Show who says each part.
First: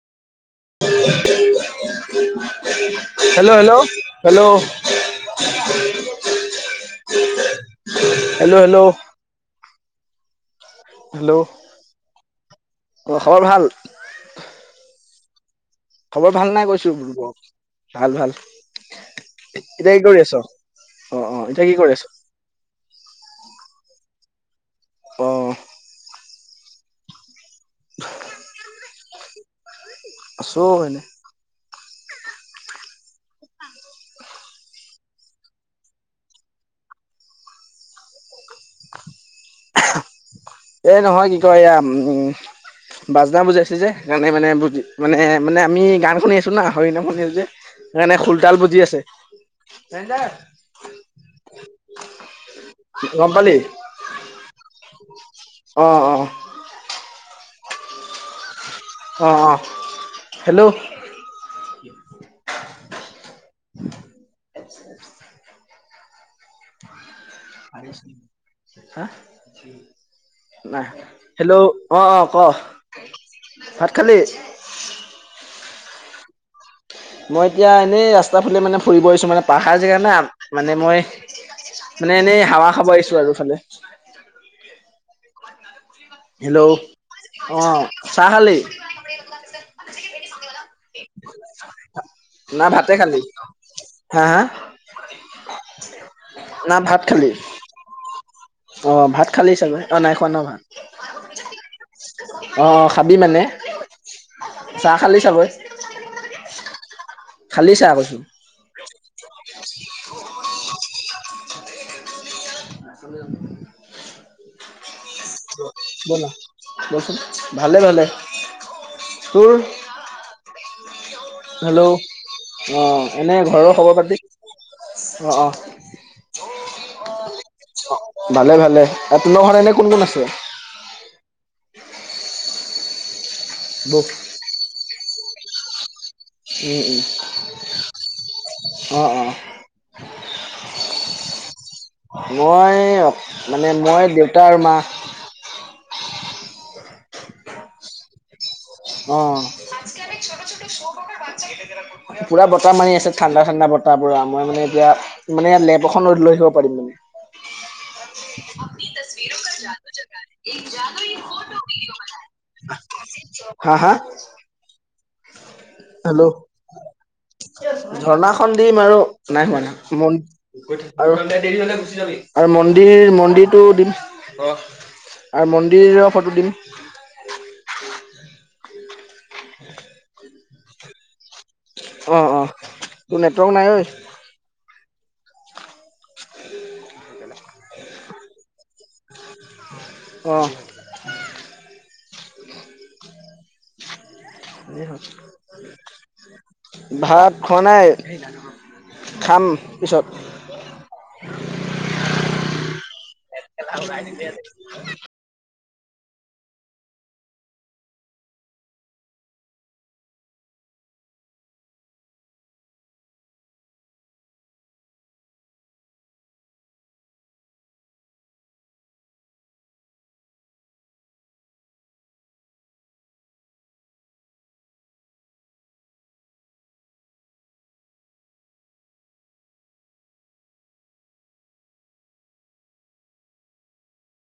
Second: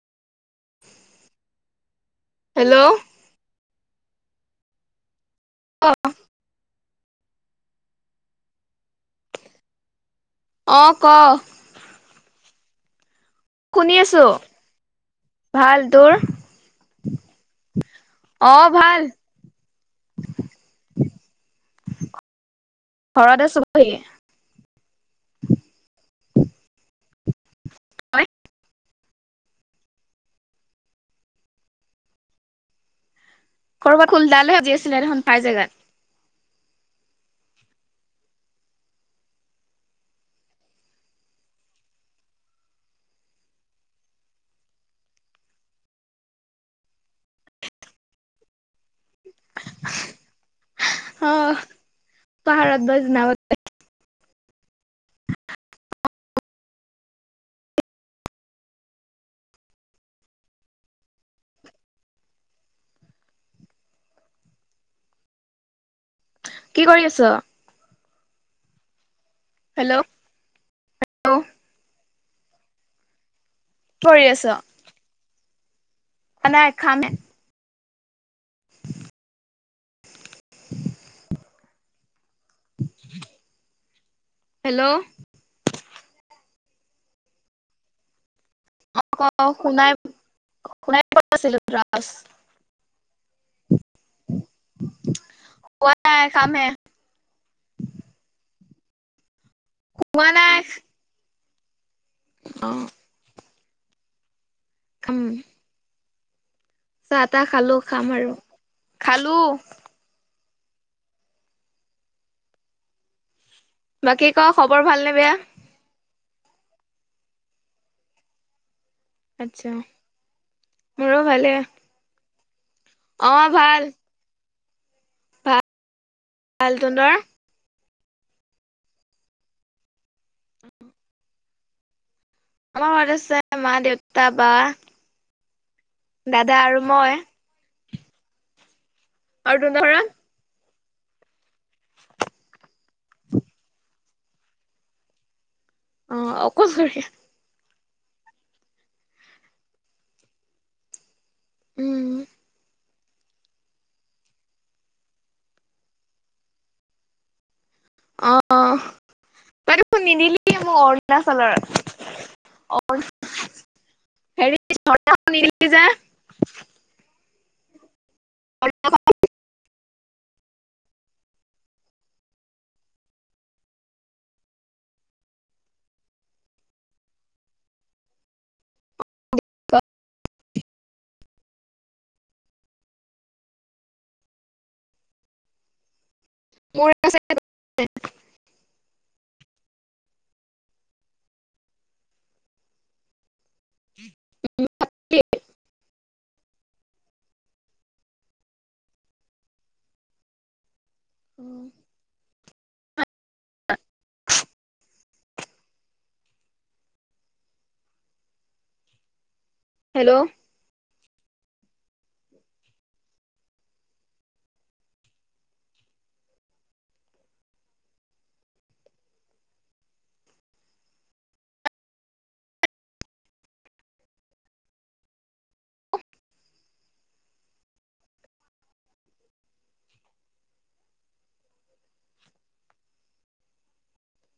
Speaker 1: Hello?
Speaker 2: Hello hello hello?
Speaker 1: অ
Speaker 2: hello hello?
Speaker 1: অ ক
Speaker 2: হেল্ল' অ', খবৰ ভাল?
Speaker 1: শুনি আছোঁ। ভাল, তোৰ?
Speaker 2: খবৰ ভাল নাই কৈছো [unintelligible] ভাল ভাল।
Speaker 1: অ ভাল
Speaker 2: এতিয়া কি কৰি আছ? অ', অ', এতিয়া কি কৰি আছ?
Speaker 1: ঘৰত আছোঁ বহি।
Speaker 2: অ'।
Speaker 1: তই
Speaker 2: [inaudible] আছোঁ এনে।
Speaker 1: কৰবাত খোল-তাল বাজি আছিলে দেখোন পাই জেগাত।
Speaker 2: এই নহয় কি কয় এয়া, উম বাজনা বজাইছে যে, সেইকাৰণে মানে বুজি মানে আমি গান শুনি আছো না হৰি নাম শুনি আছো যে। সেইকাৰণে খোল-তাল বজি আছে।
Speaker 1: অ পাহাৰত বা
Speaker 2: [unintelligible] গ'ম
Speaker 1: জনাবত
Speaker 2: পালি? [inaudible] অ', অ'। অ', অ', হেল্ল'? [unintelligible]
Speaker 1: কি কৰি আছ? হেল্ল'
Speaker 2: [unintelligible] নাই
Speaker 1: কি
Speaker 2: হেল্ল' অ', অ', ক' ভাত খালি?
Speaker 1: কৰি আছ নাই খাম হে।
Speaker 2: মই এতিয়া এনেই ৰাস্তা ফালে মানে ফুৰিব আহিছোঁ, মানে পাহাৰ জেগা না, মানে মই মানে এনেই হাৱা খাব আহিছো আৰু এইফালে।
Speaker 1: হেল্ল'?
Speaker 2: হেল্ল' অ', চাহা খালি?
Speaker 1: অ', ক' শুনাই শুনাই পোৱা নাছিলো তোৰ আৱাজ।
Speaker 2: নে ভাতে খালি, হা হা?
Speaker 1: খোৱা নাই খামহে
Speaker 2: না ভাত খালি? অ', ভাত খালো চাগৈ অ', নাই খোৱা ন' ভাত? অ', অ', খা খাবি মানে? চাহ খালি চাগৈ?
Speaker 1: চাহ-তাহ
Speaker 2: খালি
Speaker 1: খালো
Speaker 2: চাহ
Speaker 1: খাম
Speaker 2: কৈছো
Speaker 1: আৰু খালো।
Speaker 2: [unintelligible]
Speaker 1: বাকী ক' খবৰ ভাল নে বেয়া?
Speaker 2: [unintelligible] ভালে ভালে। তোৰ
Speaker 1: আত্ছা, মোৰো ভালে।
Speaker 2: হেল্ল' অ এনে ঘৰৰ খবৰ খাতি অ অ'।
Speaker 1: ভাল ভাল, তহঁতৰ
Speaker 2: অ ভালে ভালে, আৰু তহঁতৰ ঘৰত এনে কোন কোন আছে
Speaker 1: আমাৰ ঘৰত আছে মা
Speaker 2: বৌ
Speaker 1: দেউতা বা। দাদা আৰু
Speaker 2: উম' উম'
Speaker 1: মই।
Speaker 2: অ অ
Speaker 1: আৰু তহঁতৰ ঘৰত
Speaker 2: মই মানে মই দেউতা আৰু মা।
Speaker 1: অ' অকলশৰীয়া।
Speaker 2: অ' [unintelligible]
Speaker 1: উম,
Speaker 2: পুৰা বতাহ মাৰি আছে। ঠাণ্ডা ঠাণ্ডা বতাহ পুৰা মই মানে এতিয়া মানে লেপ এখনত লৈ লৈ থাকিব পাৰিম মানে
Speaker 1: অ' তই দেখোন নিদিলি মোক অৰুণাচলৰ।
Speaker 2: [unintelligible] হা হা
Speaker 1: [unintelligible]
Speaker 2: হেল্ল' ঝৰ্ণাখন দিম আৰু নাই হোৱা নাই হোৱা ম আৰু দেৰি হ'লে গুচি যাবি। আৰু মন্দিৰ মন্দিৰটো দিম অ আৰু মন্দিৰৰ ফটো দিম। অ অ তোৰ নেটৱৰ্ক নাই ঐ
Speaker 1: মোৰ আছে তোৰ নাই
Speaker 2: অ' যি হয়। ভাত খোৱা নাই খাম পিছত।
Speaker 1: অ
Speaker 2: [unintelligible]
Speaker 1: হেল্ল'